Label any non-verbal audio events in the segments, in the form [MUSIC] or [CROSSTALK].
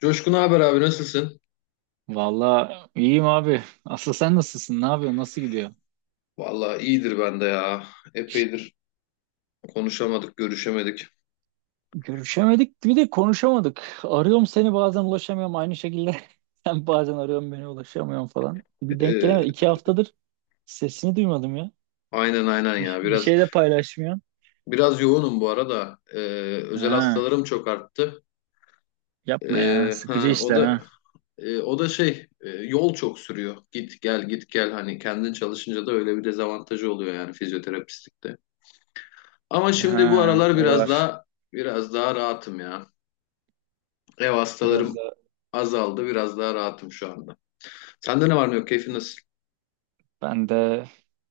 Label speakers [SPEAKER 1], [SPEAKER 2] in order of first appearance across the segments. [SPEAKER 1] Coşkun haber abi nasılsın?
[SPEAKER 2] Vallahi iyiyim abi. Aslı sen nasılsın? Ne yapıyorsun? Nasıl gidiyor?
[SPEAKER 1] Vallahi iyidir ben de ya. Epeydir konuşamadık, görüşemedik.
[SPEAKER 2] Görüşemedik bir de konuşamadık. Arıyorum seni bazen ulaşamıyorum aynı şekilde. [LAUGHS] Sen bazen arıyorum beni ulaşamıyorum falan. Bir denk
[SPEAKER 1] Ee,
[SPEAKER 2] gelemedim. İki haftadır sesini duymadım ya.
[SPEAKER 1] aynen aynen
[SPEAKER 2] Bir,
[SPEAKER 1] ya.
[SPEAKER 2] bir
[SPEAKER 1] Biraz
[SPEAKER 2] şey de paylaşmıyorsun.
[SPEAKER 1] biraz yoğunum bu arada. Özel
[SPEAKER 2] Ha,
[SPEAKER 1] hastalarım çok arttı.
[SPEAKER 2] yapma ya.
[SPEAKER 1] Ee,
[SPEAKER 2] Sıkıcı
[SPEAKER 1] ha, o
[SPEAKER 2] işler ha.
[SPEAKER 1] da o da şey, yol çok sürüyor. Git gel git gel hani kendin çalışınca da öyle bir dezavantajı oluyor yani fizyoterapistlikte. Ama şimdi bu
[SPEAKER 2] Ha,
[SPEAKER 1] aralar
[SPEAKER 2] o
[SPEAKER 1] biraz
[SPEAKER 2] var.
[SPEAKER 1] daha biraz daha rahatım ya. Ev
[SPEAKER 2] Biraz
[SPEAKER 1] hastalarım
[SPEAKER 2] da
[SPEAKER 1] azaldı, biraz daha rahatım şu anda. Sende ne var ne yok? Keyfin nasıl?
[SPEAKER 2] ben de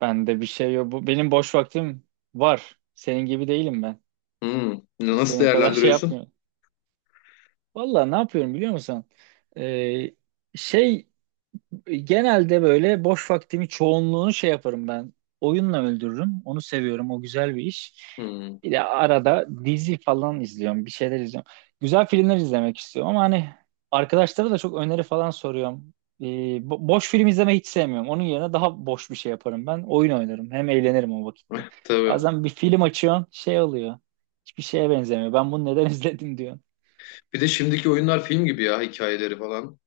[SPEAKER 2] ben de bir şey yok. Bu, benim boş vaktim var. Senin gibi değilim ben.
[SPEAKER 1] Hmm, Nasıl
[SPEAKER 2] Senin kadar şey
[SPEAKER 1] değerlendiriyorsun?
[SPEAKER 2] yapmıyorum. Vallahi ne yapıyorum biliyor musun? Ee, Şey genelde böyle boş vaktimi çoğunluğunu şey yaparım ben. Oyunla öldürürüm. Onu seviyorum. O güzel bir iş.
[SPEAKER 1] Hmm.
[SPEAKER 2] Bir de arada dizi falan izliyorum. Bir şeyler izliyorum. Güzel filmler izlemek istiyorum ama hani arkadaşlara da çok öneri falan soruyorum. Ee, Boş film izlemeyi hiç sevmiyorum. Onun yerine daha boş bir şey yaparım ben. Oyun oynarım. Hem eğlenirim o vakitte.
[SPEAKER 1] [LAUGHS] Tabii.
[SPEAKER 2] Bazen bir film açıyorsun şey oluyor. Hiçbir şeye benzemiyor. Ben bunu neden [LAUGHS] izledim diyor.
[SPEAKER 1] Bir de şimdiki oyunlar film gibi ya hikayeleri falan.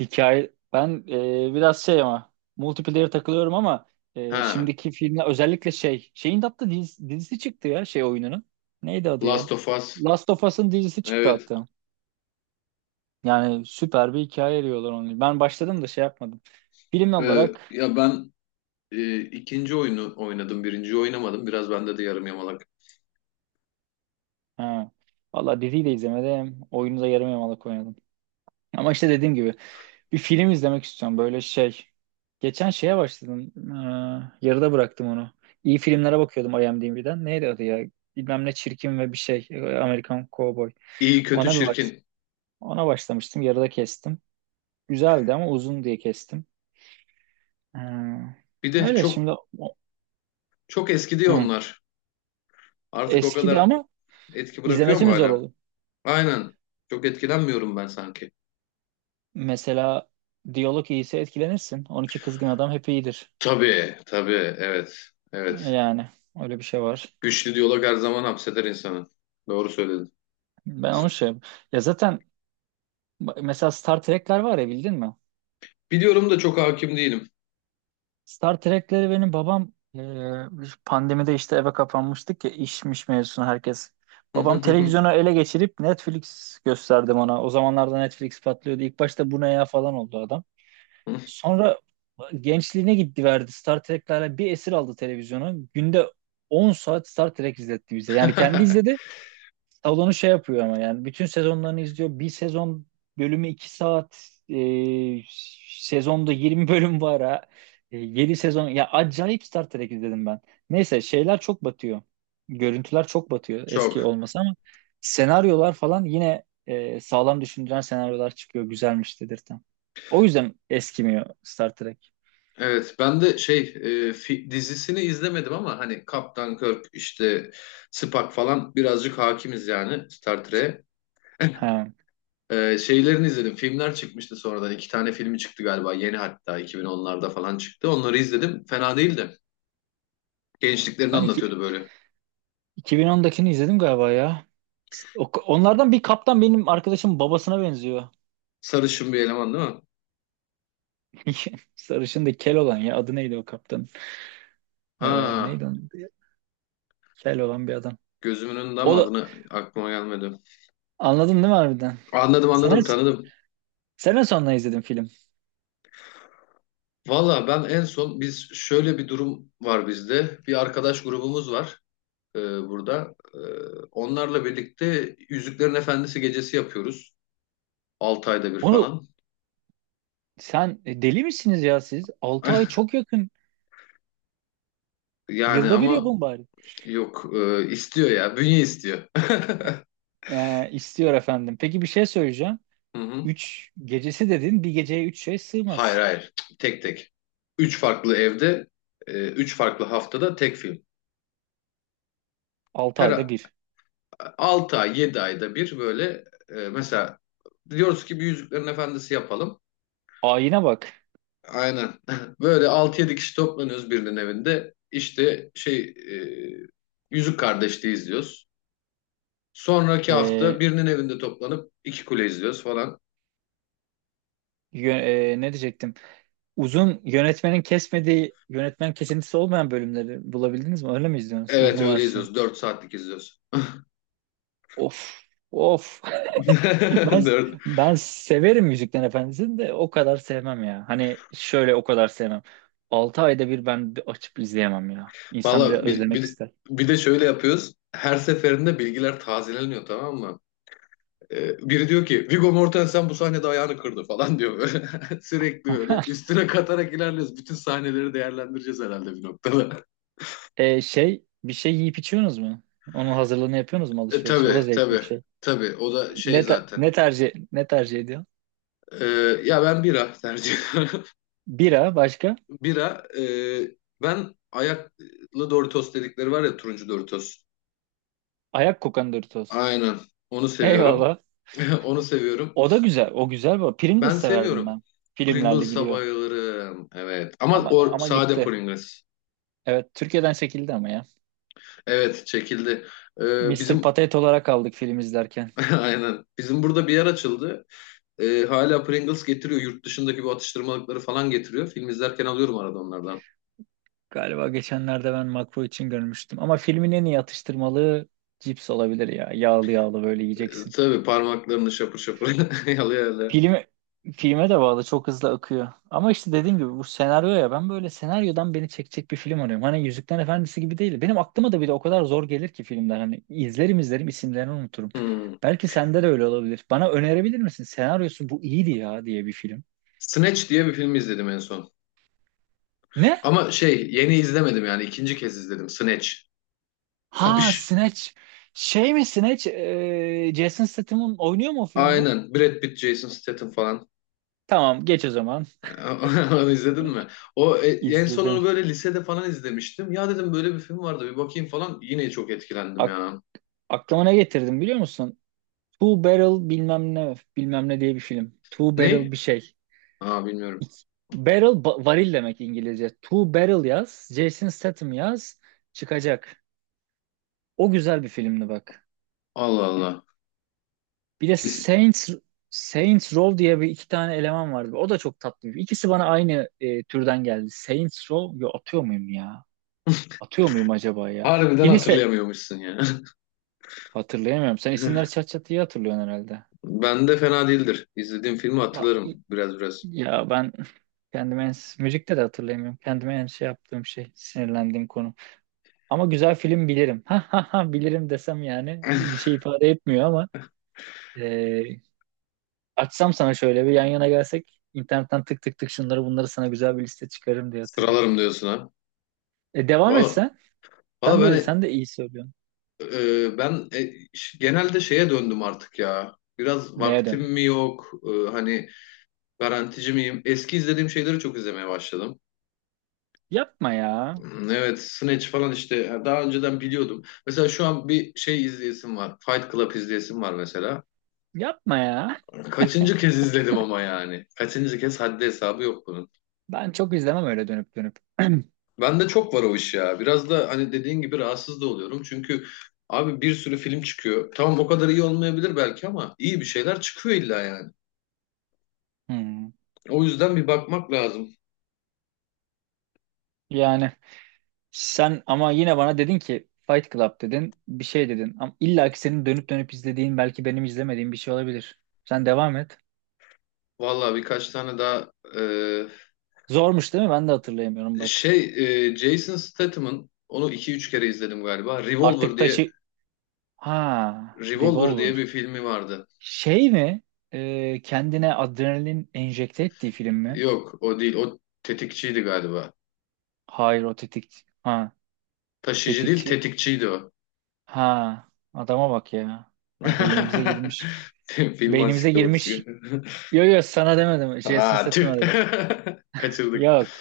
[SPEAKER 2] Hikaye ben biraz şey ama multiplayer takılıyorum ama
[SPEAKER 1] Ha,
[SPEAKER 2] şimdiki filmler özellikle şey şeyin de hatta dizisi çıktı ya şey oyununun. Neydi adı ya?
[SPEAKER 1] Last of Us.
[SPEAKER 2] Last of Us'ın dizisi çıktı
[SPEAKER 1] Evet.
[SPEAKER 2] hatta. Yani süper bir hikaye eriyorlar onu. Ben başladım da şey yapmadım. Film
[SPEAKER 1] Ee,
[SPEAKER 2] olarak
[SPEAKER 1] ya ben ikinci oyunu oynadım, birinciyi oynamadım. Biraz bende de yarım yamalak.
[SPEAKER 2] ha, valla diziyi de izlemedim. Oyunu da yarım yamalak oynadım. Ama işte dediğim gibi bir film izlemek istiyorum böyle şey. Geçen şeye başladım. Yarıda bıraktım onu. İyi filmlere bakıyordum IMDb'den. Neydi adı ya? Bilmem ne çirkin ve bir şey. Amerikan Cowboy.
[SPEAKER 1] İyi, kötü,
[SPEAKER 2] Ona bir baş
[SPEAKER 1] çirkin.
[SPEAKER 2] Ona başlamıştım. Yarıda kestim. Güzeldi ama uzun diye kestim. Ee,
[SPEAKER 1] Bir de
[SPEAKER 2] öyle
[SPEAKER 1] çok
[SPEAKER 2] şimdi o-
[SPEAKER 1] çok eski diyor
[SPEAKER 2] hı,
[SPEAKER 1] onlar. Artık o
[SPEAKER 2] eskidi
[SPEAKER 1] kadar
[SPEAKER 2] ama
[SPEAKER 1] etki bırakıyor
[SPEAKER 2] izlemesi
[SPEAKER 1] mu
[SPEAKER 2] mi zor
[SPEAKER 1] hala?
[SPEAKER 2] olur?
[SPEAKER 1] Aynen. Çok etkilenmiyorum ben sanki.
[SPEAKER 2] Mesela diyalog iyiyse etkilenirsin. 12 Kızgın Adam hep iyidir.
[SPEAKER 1] Tabii, tabii. Evet, evet.
[SPEAKER 2] Yani öyle bir şey var.
[SPEAKER 1] Güçlü diyalog her zaman hapseder insanı. Doğru söyledin.
[SPEAKER 2] Ben onu şey ya zaten Ba- Mesela Star Trek'ler var ya bildin mi?
[SPEAKER 1] Biliyorum da çok hakim değilim.
[SPEAKER 2] Star Trek'leri benim babam pandemide işte eve kapanmıştık ya işmiş mevzusuna herkes. Babam televizyonu ele geçirip Netflix gösterdim ona. O zamanlarda Netflix patlıyordu. İlk başta bu ne ya falan oldu adam.
[SPEAKER 1] [LAUGHS]
[SPEAKER 2] Sonra gençliğine gitti verdi. Star Trek'lerle bir esir aldı televizyonu. Günde 10 saat Star Trek izletti bize. Yani kendi izledi. Salonu şey yapıyor ama yani bütün sezonlarını izliyor. Bir sezon bölümü 2 saat sezonda 20 [LAUGHS] bölüm var ha. 7 sezon ya acayip Star Trek izledim ben. Neyse şeyler çok batıyor. Görüntüler çok batıyor eski
[SPEAKER 1] Çok.
[SPEAKER 2] olması ama senaryolar falan yine sağlam düşündüren senaryolar çıkıyor. Güzelmiş dedirten. O yüzden eskimiyor Star Trek.
[SPEAKER 1] Evet, ben de dizisini izlemedim ama hani Kaptan Kirk işte Spock falan birazcık hakimiz yani Star Trek'e.
[SPEAKER 2] Ha.
[SPEAKER 1] Şeylerini izledim. Filmler çıkmıştı sonradan. İki tane filmi çıktı galiba. Yeni hatta 2010'larda falan çıktı. Onları izledim. Fena değildi. Gençliklerini
[SPEAKER 2] Ben iki,
[SPEAKER 1] anlatıyordu böyle.
[SPEAKER 2] 2010'dakini izledim galiba ya. Onlardan bir kaptan benim arkadaşım babasına benziyor.
[SPEAKER 1] Sarışın bir eleman değil mi?
[SPEAKER 2] [LAUGHS] Sarışın da kel olan ya. Adı neydi o kaptan? Ee,
[SPEAKER 1] Ha,
[SPEAKER 2] neydi onun? adı ya? Kel olan bir adam.
[SPEAKER 1] gözümün önünde ama
[SPEAKER 2] O da
[SPEAKER 1] adını aklıma gelmedi.
[SPEAKER 2] anladın değil mi harbiden?
[SPEAKER 1] Anladım
[SPEAKER 2] Sene,
[SPEAKER 1] anladım tanıdım.
[SPEAKER 2] sene sonuna izledim film.
[SPEAKER 1] Valla ben en son biz şöyle bir durum var bizde. Bir arkadaş grubumuz var burada. Onlarla birlikte Yüzüklerin Efendisi gecesi yapıyoruz. 6 ayda bir
[SPEAKER 2] Onu
[SPEAKER 1] falan.
[SPEAKER 2] sen deli misiniz ya siz? 6 ay
[SPEAKER 1] [LAUGHS]
[SPEAKER 2] çok yakın.
[SPEAKER 1] Yani
[SPEAKER 2] Yılda bir
[SPEAKER 1] ama
[SPEAKER 2] yapın bari.
[SPEAKER 1] yok istiyor ya. Bünye istiyor. [LAUGHS]
[SPEAKER 2] İstiyor efendim. Peki bir şey söyleyeceğim.
[SPEAKER 1] Hı hı.
[SPEAKER 2] Üç gecesi dedin. Bir geceye 3 şey
[SPEAKER 1] Hayır
[SPEAKER 2] sığmaz.
[SPEAKER 1] hayır. Tek tek. Üç farklı evde, üç farklı haftada tek film.
[SPEAKER 2] Altı ayda
[SPEAKER 1] Her
[SPEAKER 2] bir.
[SPEAKER 1] 6 ay, 7 ayda bir böyle mesela diyoruz ki bir Yüzüklerin Efendisi yapalım.
[SPEAKER 2] Ayine bak.
[SPEAKER 1] Aynen. [LAUGHS] Böyle altı yedi kişi toplanıyoruz birinin evinde. İşte Yüzük Kardeşliği izliyoruz. Sonraki hafta
[SPEAKER 2] Ee,
[SPEAKER 1] birinin evinde toplanıp iki kule izliyoruz falan.
[SPEAKER 2] yö- Ne diyecektim? Uzun yönetmenin kesmediği, yönetmen kesintisi olmayan bölümleri bulabildiniz mi? Öyle mi izliyorsunuz?
[SPEAKER 1] Evet
[SPEAKER 2] Uzun
[SPEAKER 1] öyle
[SPEAKER 2] versiyon.
[SPEAKER 1] izliyoruz. 4 saatlik izliyoruz.
[SPEAKER 2] Of of [LAUGHS]
[SPEAKER 1] [LAUGHS]
[SPEAKER 2] ben
[SPEAKER 1] Dört.
[SPEAKER 2] ben severim Yüzüklerin Efendisi'ni de o kadar sevmem ya. Hani şöyle o kadar sevmem. 6 ayda bir ben bir açıp izleyemem ya. İnsan biraz
[SPEAKER 1] Valla bir,
[SPEAKER 2] özlemek
[SPEAKER 1] bir,
[SPEAKER 2] ister.
[SPEAKER 1] bir de şöyle yapıyoruz. Her seferinde bilgiler tazeleniyor tamam mı? Biri diyor ki Viggo Mortensen bu sahnede ayağını kırdı falan diyor böyle. [LAUGHS] Sürekli böyle
[SPEAKER 2] [LAUGHS]
[SPEAKER 1] üstüne katarak ilerliyoruz. Bütün sahneleri değerlendireceğiz herhalde bir noktada.
[SPEAKER 2] Şey bir şey yiyip içiyorsunuz mu? Onun hazırlığını yapıyorsunuz mu
[SPEAKER 1] E,
[SPEAKER 2] alışveriş? O da
[SPEAKER 1] tabii
[SPEAKER 2] zevkli bir
[SPEAKER 1] tabii
[SPEAKER 2] şey.
[SPEAKER 1] tabii o da şey
[SPEAKER 2] Ne te-
[SPEAKER 1] zaten.
[SPEAKER 2] ne tercih ne tercih ediyor?
[SPEAKER 1] E, ya ben bira tercih ediyorum.
[SPEAKER 2] Bira başka?
[SPEAKER 1] [LAUGHS] Bira ben ayaklı Doritos dedikleri var ya turuncu Doritos.
[SPEAKER 2] Ayak kokan Doritos.
[SPEAKER 1] Aynen onu seviyorum.
[SPEAKER 2] Eyvallah.
[SPEAKER 1] [LAUGHS] Onu seviyorum.
[SPEAKER 2] O da güzel. O güzel bu. Pringles
[SPEAKER 1] Ben
[SPEAKER 2] severdim
[SPEAKER 1] seviyorum.
[SPEAKER 2] ben. Filmlerle
[SPEAKER 1] Pringles'a
[SPEAKER 2] gidiyor.
[SPEAKER 1] bayılırım. Evet ama
[SPEAKER 2] Ama
[SPEAKER 1] o
[SPEAKER 2] ama
[SPEAKER 1] sade
[SPEAKER 2] gitti.
[SPEAKER 1] Pringles.
[SPEAKER 2] Evet, Türkiye'den çekildi ama ya.
[SPEAKER 1] Evet çekildi. E,
[SPEAKER 2] Mr.
[SPEAKER 1] bizim
[SPEAKER 2] Patate olarak aldık film izlerken.
[SPEAKER 1] [LAUGHS] aynen bizim burada bir yer açıldı. Hala Pringles getiriyor yurt dışındaki bu atıştırmalıkları falan getiriyor. Film izlerken alıyorum arada onlardan.
[SPEAKER 2] Galiba geçenlerde ben makro için görmüştüm. Ama filmin en iyi atıştırmalığı cips olabilir ya. Yağlı yağlı böyle
[SPEAKER 1] E,
[SPEAKER 2] yiyeceksin.
[SPEAKER 1] Tabii parmaklarını şapır şapır [LAUGHS] yalıyor öyle.
[SPEAKER 2] Filme, filme de bağlı çok hızlı akıyor. Ama işte dediğim gibi bu senaryo ya ben böyle senaryodan beni çekecek bir film arıyorum. Hani Yüzüklerin Efendisi gibi değil. Benim aklıma da bir de o kadar zor gelir ki filmler. Hani izlerim izlerim isimlerini unuturum.
[SPEAKER 1] Hmm.
[SPEAKER 2] Belki sende de öyle olabilir. Bana önerebilir misin? Senaryosu bu iyiydi ya diye bir film.
[SPEAKER 1] Snatch diye bir film izledim en son.
[SPEAKER 2] Ne
[SPEAKER 1] Ama şey yeni izlemedim yani ikinci kez izledim Snatch.
[SPEAKER 2] Ha,
[SPEAKER 1] Kapış.
[SPEAKER 2] Snatch. Şey mi Snatch? Jason Statham'ın oynuyor mu o filmde?
[SPEAKER 1] Aynen Brad Pitt, Jason Statham falan.
[SPEAKER 2] Tamam geç o zaman.
[SPEAKER 1] [LAUGHS] Onu izledin mi? O en son
[SPEAKER 2] İzledim.
[SPEAKER 1] onu böyle lisede falan izlemiştim. Ya dedim böyle bir film vardı bir bakayım falan. Yine çok etkilendim
[SPEAKER 2] Ak-
[SPEAKER 1] ya.
[SPEAKER 2] Aklıma ne getirdim biliyor musun? Two Barrel bilmem ne bilmem ne diye bir film. Two
[SPEAKER 1] Ne?
[SPEAKER 2] Barrel bir şey.
[SPEAKER 1] Aa bilmiyorum.
[SPEAKER 2] İk- Barrel varil demek İngilizce. Two Barrel yaz. Jason Statham yaz. Çıkacak. O güzel bir filmdi bak.
[SPEAKER 1] Allah Allah.
[SPEAKER 2] Bir de
[SPEAKER 1] Kesin.
[SPEAKER 2] Saints Row diye bir iki tane eleman vardı. O da çok tatlı. İkisi bana aynı türden geldi. Saints Row yo, atıyor muyum ya? Atıyor muyum acaba ya?
[SPEAKER 1] Harbiden
[SPEAKER 2] Kilise
[SPEAKER 1] hatırlayamıyormuşsun ya.
[SPEAKER 2] hatırlayamıyorum. Sen isimleri çat
[SPEAKER 1] [LAUGHS]
[SPEAKER 2] çat iyi hatırlıyorsun herhalde.
[SPEAKER 1] Ben de fena değildir. İzlediğim filmi
[SPEAKER 2] Ma-
[SPEAKER 1] hatırlarım biraz biraz.
[SPEAKER 2] Ya ben kendime en, müzikte de hatırlayamıyorum. Kendime en şey yaptığım şey, sinirlendiğim konu. Ama güzel film bilirim. [LAUGHS] Ha ha ha bilirim desem yani bir
[SPEAKER 1] [LAUGHS]
[SPEAKER 2] şey ifade etmiyor ama e, açsam sana şöyle bir yan yana gelsek internetten tık tık tık şunları bunları sana güzel bir liste çıkarırım diye hatırlıyorum.
[SPEAKER 1] Sıralarım diyorsun ha.
[SPEAKER 2] Devam
[SPEAKER 1] Valla
[SPEAKER 2] etsen. Sen
[SPEAKER 1] valla
[SPEAKER 2] Sen de
[SPEAKER 1] ben
[SPEAKER 2] sen de iyi söylüyorsun.
[SPEAKER 1] e, ben e, ş- genelde şeye döndüm artık ya. Biraz
[SPEAKER 2] Neye
[SPEAKER 1] vaktim
[SPEAKER 2] döndün?
[SPEAKER 1] mi yok? Hani garantici miyim? Eski izlediğim şeyleri çok izlemeye başladım.
[SPEAKER 2] Yapma ya.
[SPEAKER 1] Hmm, evet, Snatch falan işte daha önceden biliyordum. Mesela şu an bir şey izleyesim var. Fight Club izleyesim var mesela.
[SPEAKER 2] Yapma ya.
[SPEAKER 1] Kaçıncı kez izledim ama yani. Kaçıncı kez haddi hesabı yok.
[SPEAKER 2] Ben çok izlemem öyle dönüp dönüp. [CLEARS THROAT]
[SPEAKER 1] Bende çok var o iş ya. Biraz da hani dediğin gibi rahatsız da oluyorum. Çünkü abi bir sürü film çıkıyor. Tamam o kadar iyi olmayabilir belki ama iyi bir şeyler çıkıyor illa yani.
[SPEAKER 2] Hmm.
[SPEAKER 1] O yüzden bir bakmak lazım.
[SPEAKER 2] Yani sen ama yine bana dedin ki Fight Club dedin, bir şey dedin. Ama illa ki senin dönüp dönüp izlediğin belki benim izlemediğim bir şey olabilir. Sen devam et.
[SPEAKER 1] Vallahi birkaç tane daha
[SPEAKER 2] Zormuş değil mi? Ben de hatırlayamıyorum bak.
[SPEAKER 1] şey Jason Statham'ın onu iki üç kere izledim galiba. Revolver
[SPEAKER 2] Artık
[SPEAKER 1] diye
[SPEAKER 2] taşı... Ha,
[SPEAKER 1] Revolver diye
[SPEAKER 2] Revolver.
[SPEAKER 1] bir filmi vardı.
[SPEAKER 2] Şey mi? Kendine adrenalin enjekte ettiği film mi?
[SPEAKER 1] Yok o değil. O tetikçiydi galiba.
[SPEAKER 2] Hayır o tetik... Ha,
[SPEAKER 1] Taşıyıcı değil
[SPEAKER 2] tetikçi.
[SPEAKER 1] tetikçiydi o.
[SPEAKER 2] Ha, adama bak ya. Ha, beynimize
[SPEAKER 1] [LAUGHS]
[SPEAKER 2] girmiş.
[SPEAKER 1] Film
[SPEAKER 2] Beynimize
[SPEAKER 1] ansiklopedisi.
[SPEAKER 2] girmiş. Yo yo sana demedim. Jason
[SPEAKER 1] Aa tüh.
[SPEAKER 2] Statham'a dedim.
[SPEAKER 1] [LAUGHS] Kaçırdık.
[SPEAKER 2] Yok.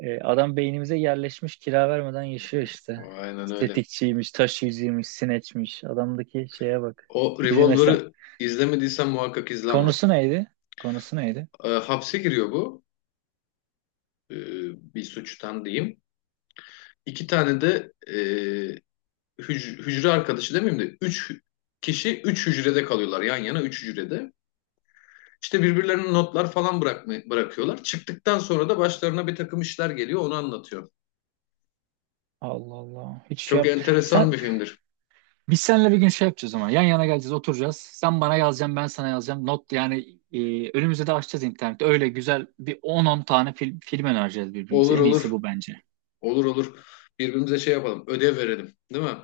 [SPEAKER 2] Adam beynimize yerleşmiş kira vermeden yaşıyor işte.
[SPEAKER 1] Aynen öyle.
[SPEAKER 2] Estetikçiymiş, taşıyıcıymış, sineçmiş. Adamdaki şeye bak.
[SPEAKER 1] O
[SPEAKER 2] Bizim mesela
[SPEAKER 1] Revolver'ı izlemediysen muhakkak izle ama.
[SPEAKER 2] Konusu neydi? Konusu neydi?
[SPEAKER 1] Hapse giriyor bu. Ee, bir suçtan diyeyim. İki tane de hücre arkadaşı demeyeyim de üç kişi üç hücrede kalıyorlar yan yana üç hücrede. İşte birbirlerine notlar falan bırakıyorlar. Çıktıktan sonra da başlarına bir takım işler geliyor onu anlatıyor.
[SPEAKER 2] Allah Allah. Hiç şey
[SPEAKER 1] Çok
[SPEAKER 2] yap.
[SPEAKER 1] enteresan
[SPEAKER 2] Sen
[SPEAKER 1] bir filmdir.
[SPEAKER 2] Biz seninle bir gün şey yapacağız ama. Yan yana geleceğiz, oturacağız. Sen bana yazacaksın, ben sana yazacağım. Not yani önümüzde de açacağız internette. Öyle güzel bir on tane film önereceğiz birbirimize.
[SPEAKER 1] Olur
[SPEAKER 2] En iyisi
[SPEAKER 1] olur.
[SPEAKER 2] bu bence.
[SPEAKER 1] Olur olur. Birbirimize şey yapalım. Ödev verelim. Değil mi?